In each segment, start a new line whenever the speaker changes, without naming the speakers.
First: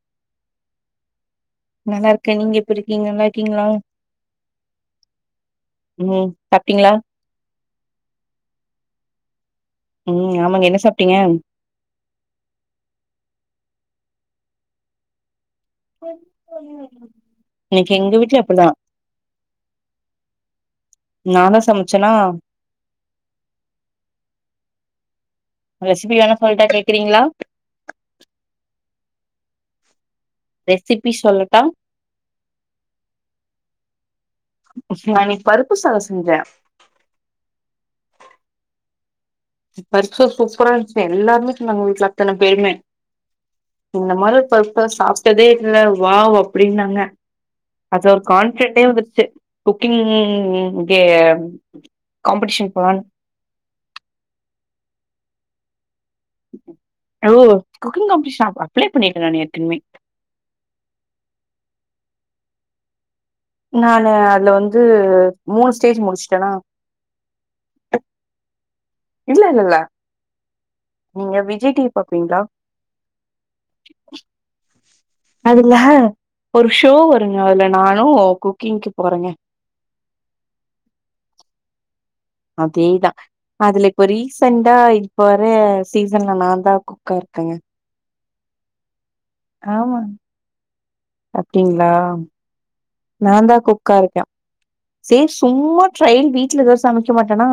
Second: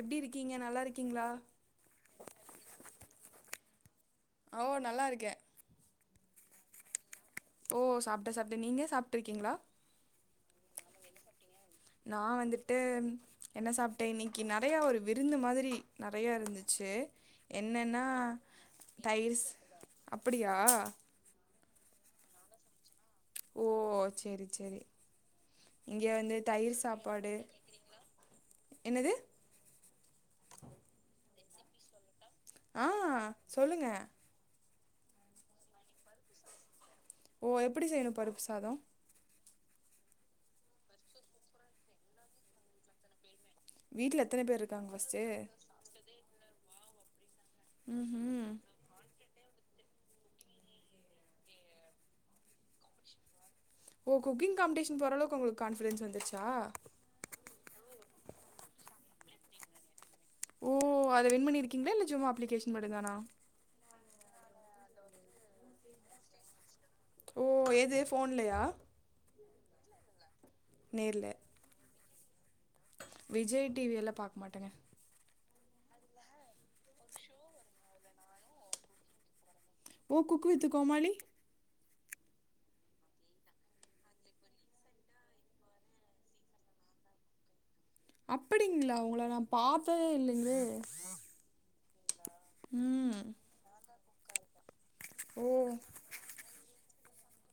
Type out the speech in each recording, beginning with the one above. எப்படி இருக்கீங்க நல்லா இருக்கீங்ளா
நல்லா இருக்கே நீங்க எப்டி இருக்கீங்க நல்லா இருக்கீங்ளா
ஓ நல்லா இருக்கே
சாப்டீங்ளா
ஓ சாப்ட சாப்ட நீங்க சாப்ட்ருக்கீங்ளா?
ம் ஆமாங்க என்ன சாப்டீங்க?
நா வந்துட்டு என்ன சாப்டே இன்னக்கி நெறைய ஒரு விருந்து மாதி ரி நறைய இருந்துச்சு
இன்னைக்கு
என்னன்னா
எங்க வீட்ல அப்டிதா
தயிர்ஸ் அப்புடியா
சம்ச்சனா
ஓ சேரி சேரி இங்க
ரெசிபி வேணா
வந்து
சொல்ட்டா
தயிர்
கேக்குறீங்களா
சாப்பாடு என்னது
ரெசிபி சொல்லட்டா?
ஆ சொல்லுங்க
நா இன்னிக் பருப்பு சாத செஞ்சே
ஓ எப்புடி செய்னு பருப்பு சாதொ?
பருப்சோறு சூப்பரா இருன்ச்சு எல்லாருமே சொன்னாங்க வீட்ல அத்தன பேருமே இந்த
வீட்ல
மாரி
எத்தன
ஒரு
பேர்
பருப்ப
இருக்காங்க ஃபஸ்ட்டு
சாப்டதே இல்ல வாவ் அப் பிடின்னாங்க
ம்
அது ஒரு
ம்
கான்ஃபிடென்ட்டே வந்துருச்சு குக்கிங்‌ கே காம்படிஷன் போலான்
ஓ குக்கிங் காம்படிஷன் போற அளவுக்கு உங்களுக் கான்ஃபிடன்ஸ் வந்துருச்சா?
[unintelligible] குக்கிங் காம்படிஷன் அப்ள பண்ணிருக்கே நானு ஏற்கன்வே
ஓ அத வின் பண்ணிருக்கீங்ளா இல்ல சும்மா அப்ளிகேஷன் மட்டு தானா
நானு அதுல வந்து மூணு ஸ்டேஜ் முடுச்ட்டனா
ஓ! எது ஃபோன்லயா?
இல்லெல்லெல்ல
நேர்ல.
நீங்க விஜய் டி வி பாப்பிங்ளா?
விஜய் டி வில்லா பாக்க மாட்டேங்க
அதுல ஒரு ஷோ வருங்க அதுல நானு குக்கிங்க்கு போறங்க
ஓ குக்குவித்து கோமாளி
அதேதா அதுல இப்ப ரீசண்டா இப்ப வர சீசன்ல நாந்தா குக்கா இருக்கங்க
அப்புடிங்ளா உங்ள நா பாத்ததே இல்லங்ளே
ளா உக்காரப்யா சே
ஓ!
சும்மா ட்ரயல் வீட்ல எதா சமைக்க மாட்டெனா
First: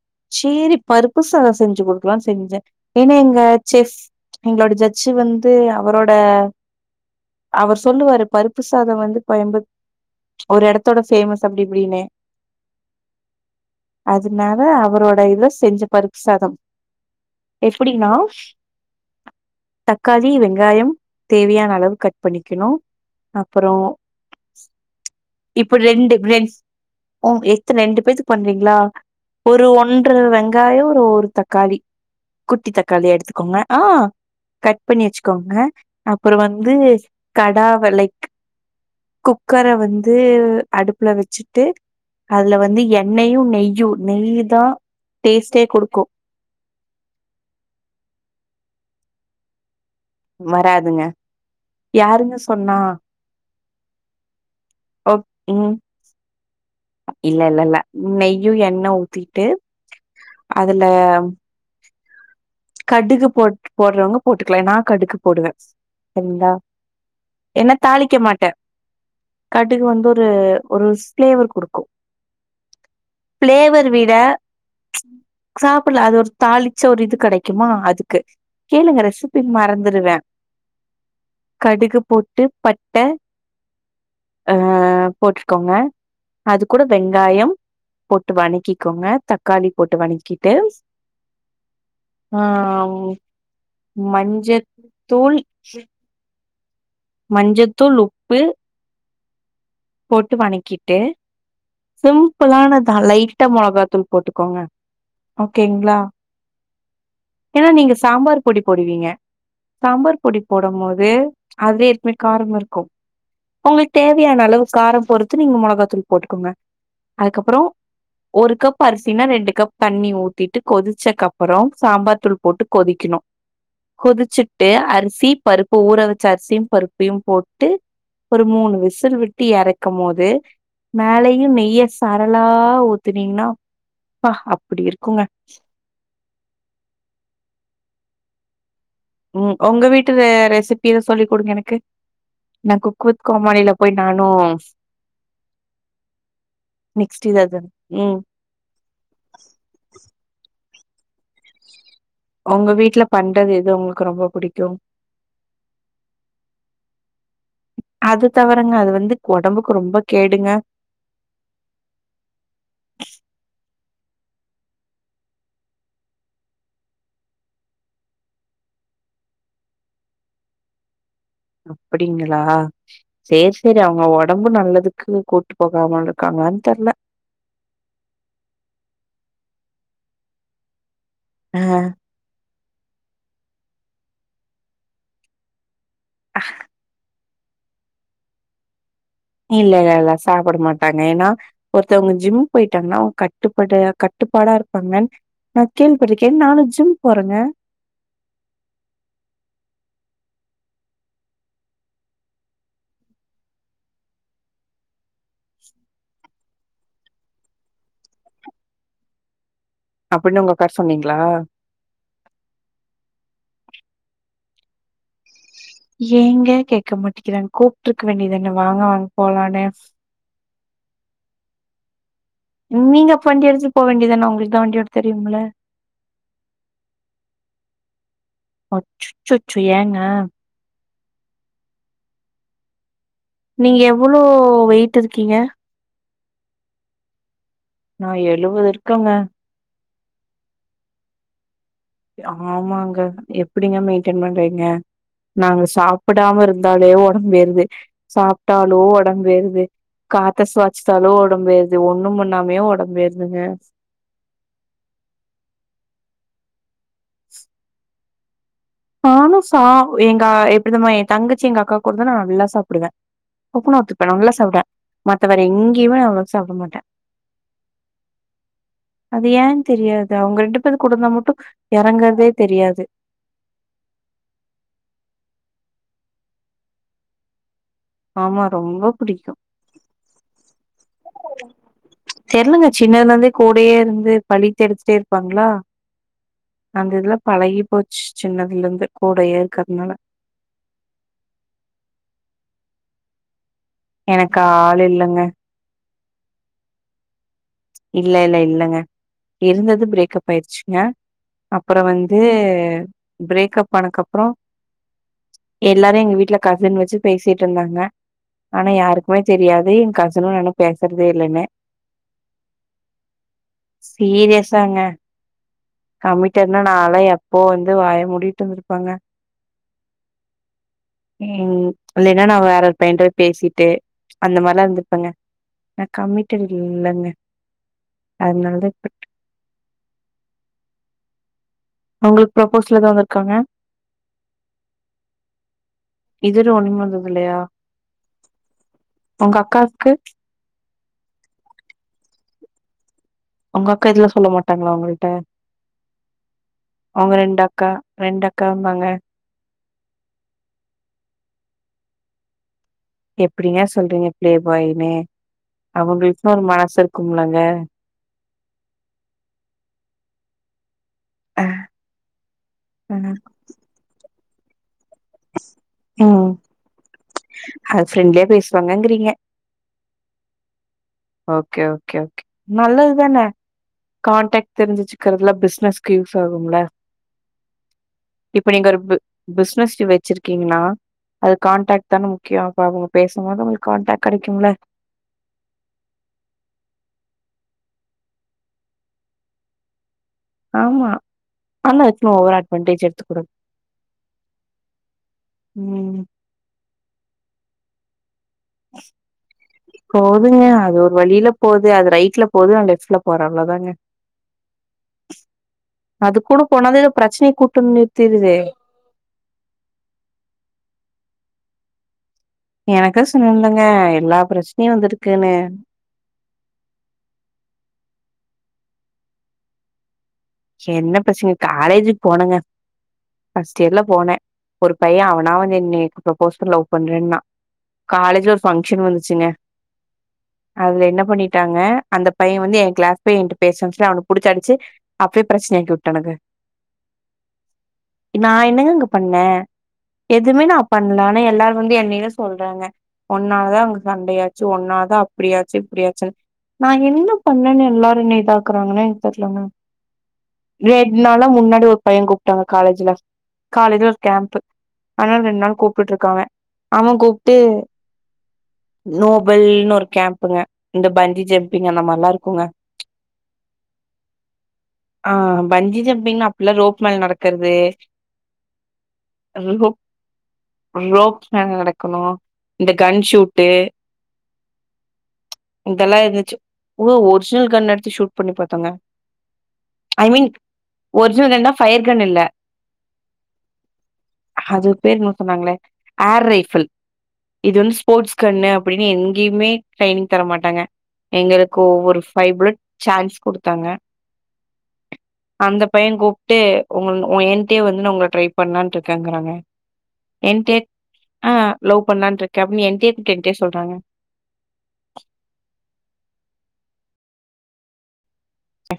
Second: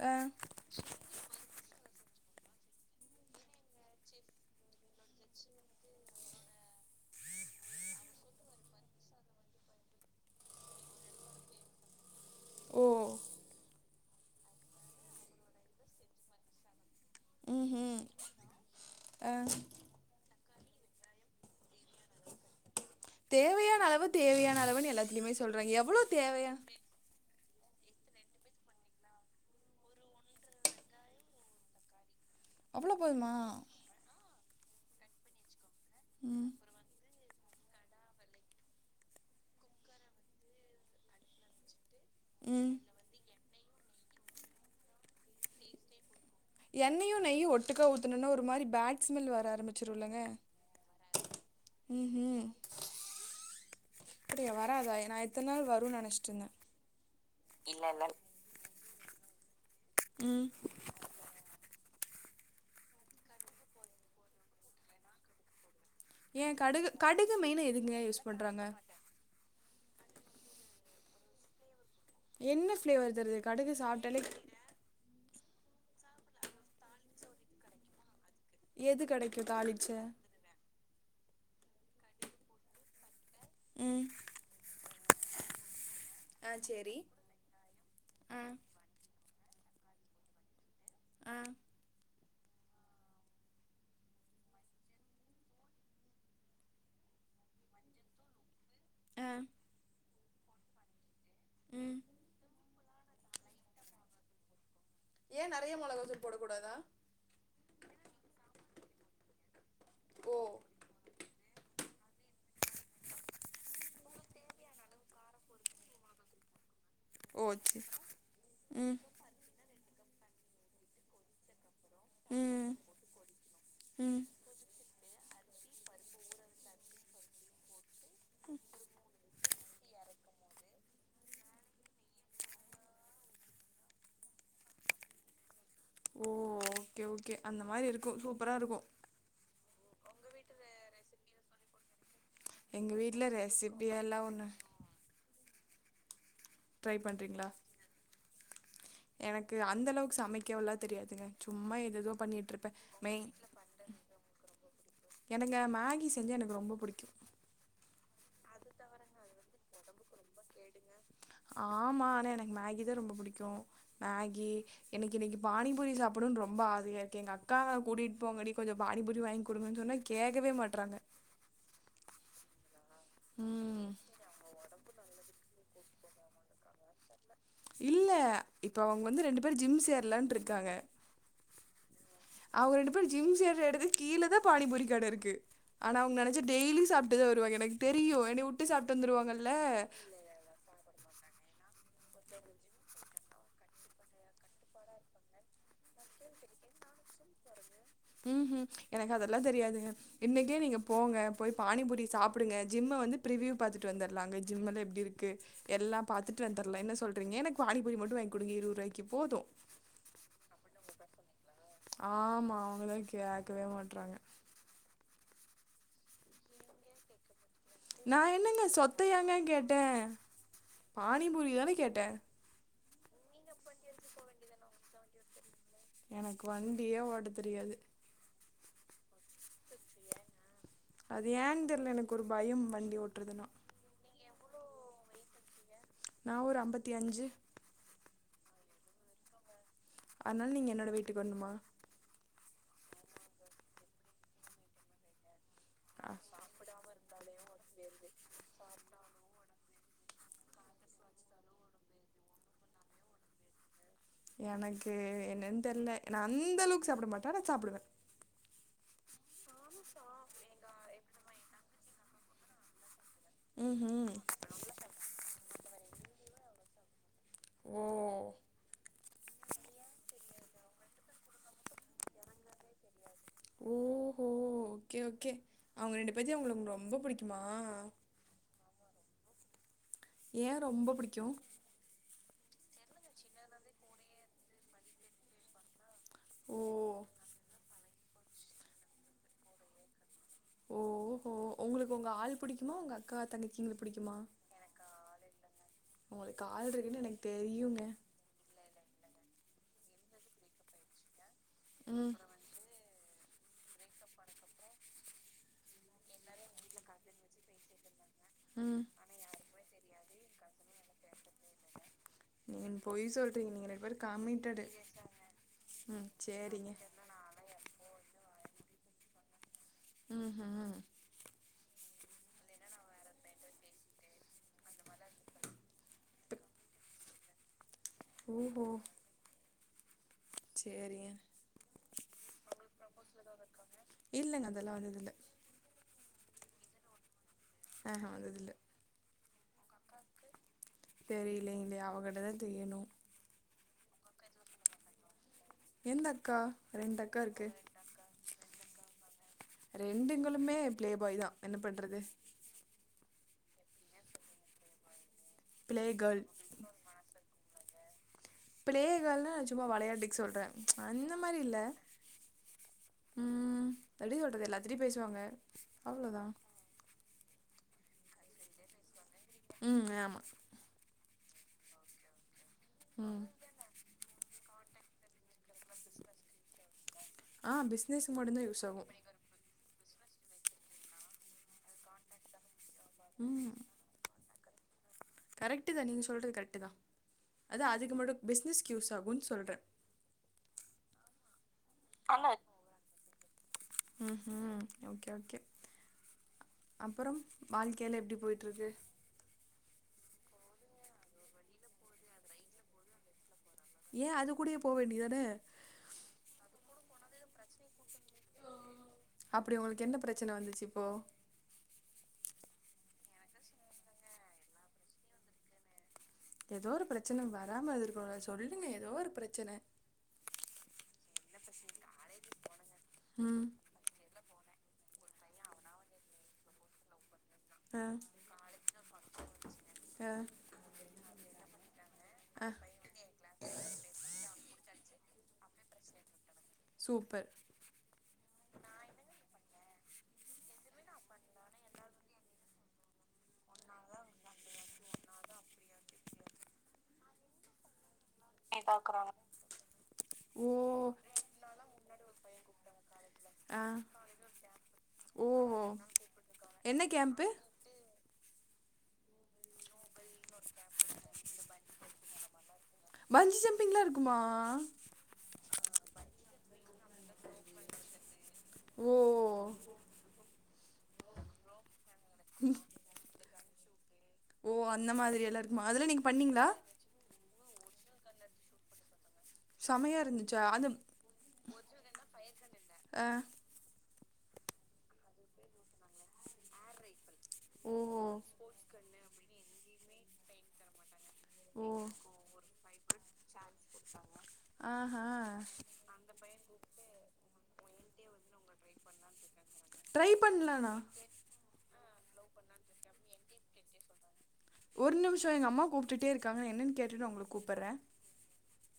அ.
சேரி பருப்பு சாத செஞ்சு குடு க்லான் செஞ்சே ஏனா எங்க செஃப் எங்ளோட ஜட்ஜு வந்து அவரோட அவர் சொல்லுவாரு பருப்பு சாத வந்து கோயம்புத் ஒரு எடத்தோட ஃபேமஸ் அப்டி இப்டின்னு
ம்
அதனால அவரோட இது செஞ் பருப்புசாதம்
ம்ஹ்ம்.
எப்பிடினா
அ.
தக்காளி வெ ங்காயம் தேவையான அளவு கட் பண்ணிக்கனு
தேவையான அளவு தேவையான அளவுனு எல்லத்திட்டியுமே சொல்றே
இப்ப
எவ்ளோ
ரெண்டு ரெண்
தேவையான
ஓ எத்த ரெண்டு பேத்துக்கு பண்றீங்களா ஒரு ஒன்ற வெங்காயோ ஒரு ஒரு தக்காளி. குட்டி
அவ்வளோ
தக்காளி
போதுமா?
எடுத்துக்கோங்க ஆ கட் பண்ணி வச்சுக்கோங்க. அப்புறோ
ம்.
வந்து கடா வலைக், குக்கர வந் து அடுப்புல வச்சிட்டு. அதுல
ம்.
வந்து எண்ணெயு, நெய். ஜூ நெய்தா டேஸ்டே குடுக்கு
எண்ணெயு, நெய்யு ஒட்டுக்கா ஊத்தனுன்னா ஒரு மாரி பேட்ஸ் சுமெல் வர ஆரம்பிச் சிரு இல்லங்க
வராதுங்க
ம்
யாருங்க
ம்
சொன்னா
அப்பிடியா வராதா நா
ஓக்
எத்தன நாள்
ம்
வரும்னு நெனச்சிட்டு இருந்தே.
இல்ல இல்ல இல்ல நெய்யு, எண்ணெ ஊத் ட்டு
ம்
அதுல [unintelligible] கடுகு போட் போடறவங்க போட்டுக்கலா நா கடுகு போடுவே
ஏ
சரிங்களா
கடுகு கடுகு மெயினா
ஏன்னா
எதுக்கு
தாளிக்க
யூஸ்
மாட்டே
பண்றாங்க.
கடுகு வந்து ஒரு ஒரு ஸ்பிளேவர் குடுக்கு.
என்ன பிளேவர் தருது கடுகு சாப்ட்டாலே
சாப்ல்லா அது ஒரு தாளிச்ச ஒரு இது கெடைக் க்கிமா அது. க்கு கேளுங்க
எது கெடைக்கு
ரெசிபி
தாளிச்ச
மறந்துருவே. கடுகு போட்டு பட்ட
ம்
ஆ போட்டிருக்கோங்க
ஆ
அது கூட
சேரி
வெங்காயோ போட்டு
ஆ
வனக்கிக்கோங்க தக்காளி போட்டு வனங்கிட்டு
ஆ
ஆ ம் மஞ்சத்தூள் மஞ்சத்தூள் உப்பு.
ஆ
போட்டு வணக்கிட்டு
ம்
சிம்புளானத் ஆ லைட்டா மொளகாத்தூள் போட்டுக்கோங்க
ஏ நெறைய
ஓகேங்களா
மொளகாத்தூள் போடக்கூடாதா
ஏன்னா நீங்க சாம்பார் பொடி போடுவீங்க சாம்பார்
ஓ
பொடி போடம் போது அதே மேட் காராமா இருக்கு உங்களுக்கு தேவையான அளவு காரம் பொறுத்து நீங்க மொளகாத்தூள் போட்டுக்கோங்க
ஓ
அதுக்கப்புறோ
சே
ஒரு கப்
ம்
அரிசினா ரெண்டு கப் தண்ணி ஊத்திட்டு கொதுச்சக்கப்பறோ சாம்பார் தூள் போட்டு
ம்
கொதிக்கணு
ம்
கொதுச்சுட்டு அரிசி பருப்பு ஊற வெச்ச அரிசியும் பருப்பையும் போட்டு ஒரு மூணு விசில் விட் ட்டு எறக்கும் போது மேலயும் நெய்ய சாரலா ஊத்துனீங்கன்னா அப்பா அப்டி இருக்குங்க
ஓ ஓகே ஓகே அந்த மாரி இருக்கு சூப்பரா இருக்கு
உங்க வீட்டு ரெசிபிலா சொல்லி குடுங்க எனக்கு நா
எங்க
குக் வித்
வீட்ல
கோமளில
ரெசிபி
போய்
எல்லா
நானு
ஒன்னு ட்ரை
நெக்ஸ்ட் இது
பண்றீங்களா
அதும் ம்
எனக்கு அந்த அளவுக்கு சமைக்கவல்லா தெரியாதுங்க சும்மா எது எதோ
உங்க
பண்ணிட்ருப்ப
வீட்ல
மெயின்
பண்றது எது உங்களுக்கு ரொம்ப பிடிக்கும்?
எனக்கு மேகி செஞ்சா எனக்கு ரொம்போ புடிக்கு
அது தவுரங்க அது வந்து ஒடம்புக்கு ரொம்ப கேடுங்க
ஆமா ஆனா எனக்கு மேகி தா ரொம்போ புடிக்கு மேகி எனக்கு இன்னைக்கு பானிபூரி சாப்படுன் ரொம்ப ஆசையா இருக்கு எங்க அக்காவ் கூட்டிட் போங்கடி கொஞ்சோ பானிபூரி வாங்கி குடுங்க சொன்னா கேக்கவே மாட்றாங்க
அப்டிங்களா சேர் சேரி
ம்
அவுங்க ஒடம்பு நல்லதுக்கு கூட்டு போகாம இருக்காங்கன் தெர்ல
இல்ல இப்ப அவுங்க வந்து ரெண்டு பேரு ஜிம் சேர்லான் இருக்காங்க
ஆ
அவுங்க ரெண்டு பேரு ஜிம் சேர எடத்துக்கு கீழ தா பானிபூரிக்கட இருக்கு ஆனா‌ அவுங்க நெனச்சா டெய்லி சாப் டுதா வருவாங்க எனக் தெரியு என்னை வுட்டு சாப்
இல்ல இல்ல இல்ல சாப்ட மாட்டாங்க ஏன்னா ஒருத்தவங்க ஜிம் போயிட்டாங்கன்னா அவுங்க கட் கட்டுப்பாடு கட்டுப்பாடா இருப்பாங்கன் நா கேள்விபட்ருக்கேன் நானு ஜிம் போறங்க
ஹும் எனக்கு அதெல்லா தெரியாதுங்க இன்னைக்கே நீங்க போங்க போய் பானிபூரி சாப்டுங்க ஜிம்ம வந்து பிரிவியூ பாத்துட்டு வந்துர்லாங்க ஜிம்லா எப்டி இருக்கு எல்லாம் பாத்துட்டு வந்துர்லா என்ன சொல்றீங்க எனக் பானிபூரி மட்டு வாங்கி குடுங்க இருவது ரூவாய்க்கு போது
அப்டின் அவங்கள உக்கார சொன்னீங்களா
ஆமா அவுங்களே கேக்கவே மாட்றாங்க
ஏங்க கேக்க மாட்டிங்கிறாங் கூப்ட்ருக்க
நான்
வேண்டிதான
என்னங்க
வாங்க வாங் போலானு
பானிபூரிதான கேட்ட
நீங்க அப்ப வண்டி எடுத்து போ வேண்டிதான உங்களுக்குதா வண்டி ஓட்ட தெரியும்ல
எனக்கு வண்டியே ஓட்ட தெரியாது
அச்சுசச்சு ஏங்க
அது ஏன் தெரில எனக்கு ஒரு பயம் வண்டி ஓட்
நீங்க எவ்வள் ளோ வெயிட் இருக்கீங்க
நா ஒரு ஐம்பத்தி அஞ்சு
நா எழுவது இருக்கங்க
அதனால நீங்க என்னோட வெயிட்டுக்கு வர்ணுமா
ஆமாங்க எப்டிங்க மெயின்டென் பண்றீங்க நாங்க
ஆ
சாப்டாம இருந்தாலே ஒடம்பு ஏறு து சாப்டாலோ ஒடம்பு ஏறுது காத்த சுவாச்சுசாலோ ஒடம்பு ஏறுது ஒண்ணும் பண்ணாமயே ஒடம்பு ஏறுதுங்க
எனக்கு என்னன் தெர்ல நா அந்த அளவுக்கு சாப்ட மாட்ட ஆனா சாப்டுவ
நானுஸ் சா எங்கா எப்டிதம்மா எ தங்கச்சி எங் அக்காக் குடுத்தா நா நல்லா சாப்புடுவ குக்குனா ஒத்துப்ப
ம்ஹும்
நல்லா சாப்புடுவ மத்த வேற எங்கியுமே அவ்ளோ சாப்புட மாட்ட
ஓ
அது ஏன் தெரியாது அவங்க ரெண் எடுப்பது குடுன்னா மட்டு எறங்கறதே தெரியாது
ஓஹோ ஓகே ஓகே அவங்க ரெண்டு பேத்தி அவங்களுக்குளுக்கு ரொம்ப புடிக்குமா
ஆமா ரொம்போ புடிக்கு
ஏ ரொம்போ புடிக்கு
தெர்லங்க சின்னதுல இருந்தே கூடயே இருந்து பழித்து எடுத்துட்டே இருப்பாங்களா
ஓ
அந்த இதுல பழகி போச் சின்னதுல இருந்து கூடயே இருக்குறதுனால
ஓஹோ உங்களுக்கு உங்க ஆள் புடிக்குமா உங்க அக்கா தங்கை
எனக்கு ஆள் இல்லங்க
உங்களுக்கு ஆல் இருக்குன்னு எனக்கு தெரியுங்க
இல்ல இல்ல இல்லங்க அப்டி இருந்தது பிரேக்கப் ஆயிருச்சுங்க அப்புறோ
ம்
வந்து பிரேக்கப் ஆனக்கப்புறோ எல்லாரு எங்க வீட்ல கசின் வெச்சு பேசிட்ருந்தாங்க ஆனா
ம்
யாருக்குமே தெரியாது எங் கஸ் துனுவ நா இன்னு பேசறதே இல்லன்னு
நீங்க பொய் சொல்றீங்க நீங்க ரெண்டு பேரு கமிட்டடு
சீரியஸாங்க
ம்
கமிட்டட்னா
சேரிங்க
நாளா எப்போ வந்து வாய மூடிட்டு வந்துரு பங்க
ம்ஹும்
ம் இல்லைன்னா நான் வேற ஒரு பையன்ட்ட பேசிட்டு அந்த மாரிலா இருந்துருப்பேங்க நா கமிட்டடு இல்லங்க
ஓஹோ
அதனாலதா இப்ப
சேரிங்க
உங்களுக்கு ப்ரொப்போஸல் எதா வந்திருக்காங்க
இல்லங்க அதெல்லா வந்ததில்ல
இதுவரி ஒன்னுமே வந்தது இல்லையா
ஆஹா வந்ததுல்ல
உங்க அக்காவுக்கு
தெரியலங்களே அவங்கிட்ட தா தெரியணும்
ஒங்க அக்கா இதுலா சொல்ல மாட்டாங்களா உங்கள்ட்ட
எந்த அக்கா
அவங்க ரெண்டு
இருக்கு
அக்கா ரெண்டு அக்கா வந்தாங்க
ரெண்டுங்களுமே பிளே பாய் தா என்ன பண்றது
எப்டிங்க சொல்றீங்க பிளே பாயினு
பிளே கேர்ள்
அவங்களுக்குனு ஒரு மனசு இருக்கும் இல்லங்க
பிளே கேள்னா சும்மா வெளயாட்டுக்கு சொல்றன் அந்த மாரி இல்ல ம் எப்டி சொல்றது எல்லாத் திரி பேசுவாங்க அவ்ளோதா
ஆ ஃப்ரண்ட்லியா பேசுவாங்கங்கிறீங்க
ம் ஆமா
ஓகே ஓகே ஓகே நல்லது
ம்
தான காண்டக்ட் தெரிஞ்சி வச்சிக்கிறதுல பிசினஸ்கு யூஸ் ஆகும்ல
ஆ பிஸ்னஸ் மட்டு தான் யூஸ் ஆகும்
சி வச்சிருக்கீங்களா அது கான்டக்ட் தான முக்கியம் இப்ப அவுங்க பேசம்போது
ம்
அவுங்களுக்கு காண்டக்ட் கடை கும்ல
கரெக்ட்டு தா நீங்க சொல்றது கரெட்டு தா அதா அதுக்கு மட்டும் பிஸ்னஸ்க்கு யூஸ் ஆகும் சொல்றன்
ஆமா ஆனா இப்ப ஓவர் ஆக்ட் பண்டிஜர் த்துக்கட
ம் ம் ஓகே ஓகே
ம்.
அப்புறோ வாழ்கையில எப்பிடி போய் ட்ருக்கு
போதுங்க அது ஒரு வழியில போது அது ரைட்ல போது நா லெஃப்ட்ல போறே அவ்ளதாங்க
ஏ அது கூடயே போ வேண்டியதானே
அது கூட போனது பிரச்சனை கூட்டுனி
அப்பிடி உங்களுக்கு என்ன பிரச்சன வந்துச்சி இப்போ
எனக்க சொன்ன இல்லங்க எல்லா பிரச்சனையு வந்துருக்குன்னு
ஏதோ ஒரு பிரச்சன வராம அது இருக்கனுல்ல சொல்லி எதோ ஒரு பிரச்சன
சின்ன பசங்க காலேஜுக்கு போனங்க
ம்
ஃபர்ஸ்ட் இயர்ல போனே ஒரு பைய அவனா வந்து என்னை ப்ரப்போஸ் பண் லவ் பண்றேன்னா
ஆ
காலேஜ்ல ஒரு பங்க்ஷன் வந்துச்சுங்க
ஆ
அதுல என்ன பண்ணிட்டாங்க அந்த பைய
ஆ
வந்து ஏ கிளாஸ் பைய ஏன்ட்ட பேசறா சொல்லி அவன புடிச்சி அடிச்சி அப்பியே பிரச்சனா ஆக்கிவுட்டானுக்க
சூப்பர்
நா என்னங்கங்க பண்ணே எதுவுமே நா பண்ணல ஆனா எல்லாரு வந்து என்னைத சொல்றாங்க ஒன்னாலதா அவுங்க சண்டையாச்சி ஒன்னாலதா அப்பிடியாச்சி இப்பிடியாச்சி நா என்ன பண்ணேன் எல்லாரு என்னை பாக்குறாங்னு எனக்கு தெர்லங்க
ஓ
ரெட் நாளா முன்னாடி ஒரு பைய கூப்ட்டாங்க காலேஜ்ல
ஆ
காலேஜ்ல ஒரு கேம்ப் ஆனால ரெண்டு நாள்
ஓஹோ
கூப்புடுட்டு இருக்காங்க
என்ன
அவ
கேம்ப்பு
கூப்புட்டு நோபல்ன்னு ஒரு கேம்ப்புங்க இந்த பஞ்ஜி ஜம்பிங்க அந்த மரில்லா இருக்குங்க
பஞ்சி ஜம்பிங்லா இருக்குமா
ஆம் பஞ்சி ஜம்பிங்கனா அப்பிலா ரோப் மல் நடக்கறது
ஓ
ர ர ரோ ரோப் நாங்க நடக் க்கணு இந்த கன் ஷூட் டே
ஓ அந்த மாதிரி எல்லா இருக்குமா அதுல நீங்க பண்ணீங்களா
ஸ்னல் கன் எடுத்து ஷூட் பண்ணி பாத்தங்க
செமையா
ஐ மீன்
இருந்துச்சா அந்த
ஒரிஜினல் கன்னா ஃபயர் கன் இல்ல
ஆ
அது பேர் என்ன சொன்னாங்களே ஏர் ரைஃபிள் இது
ஓ
ஒன்னு ஸ்போர்ட்ஸ் கண்ணு அப்படின்னு எங்கேயுமே ட்ரெய்னிங் தர மாட்டாங்க எங்களுக்கு
ஓ
ஒவ்வொரு ஃபைப்ளட் சான்ஸ் குடுத்தாங்க
ஆஹா
அந்த பையே கூப்பிட்டு உங்க உ என்ட்டே வந் ன உங்கள ட்ரை பண்லான் இருக்கங்கறாங்க
ட்ரை
என்டே
பண்லானா
ஆ லவ் பண்லான்ட் இருக்க அப்டி என்டெ கேட் சொல்றாங்க
ஒரு நிமிஷோ எங்க அம்மா கூப்பிட்டுட்டே இருக்காங்க என்னன்னு கேட்டுட்டு உங்களுக்கு கூப்பிட்றே
ச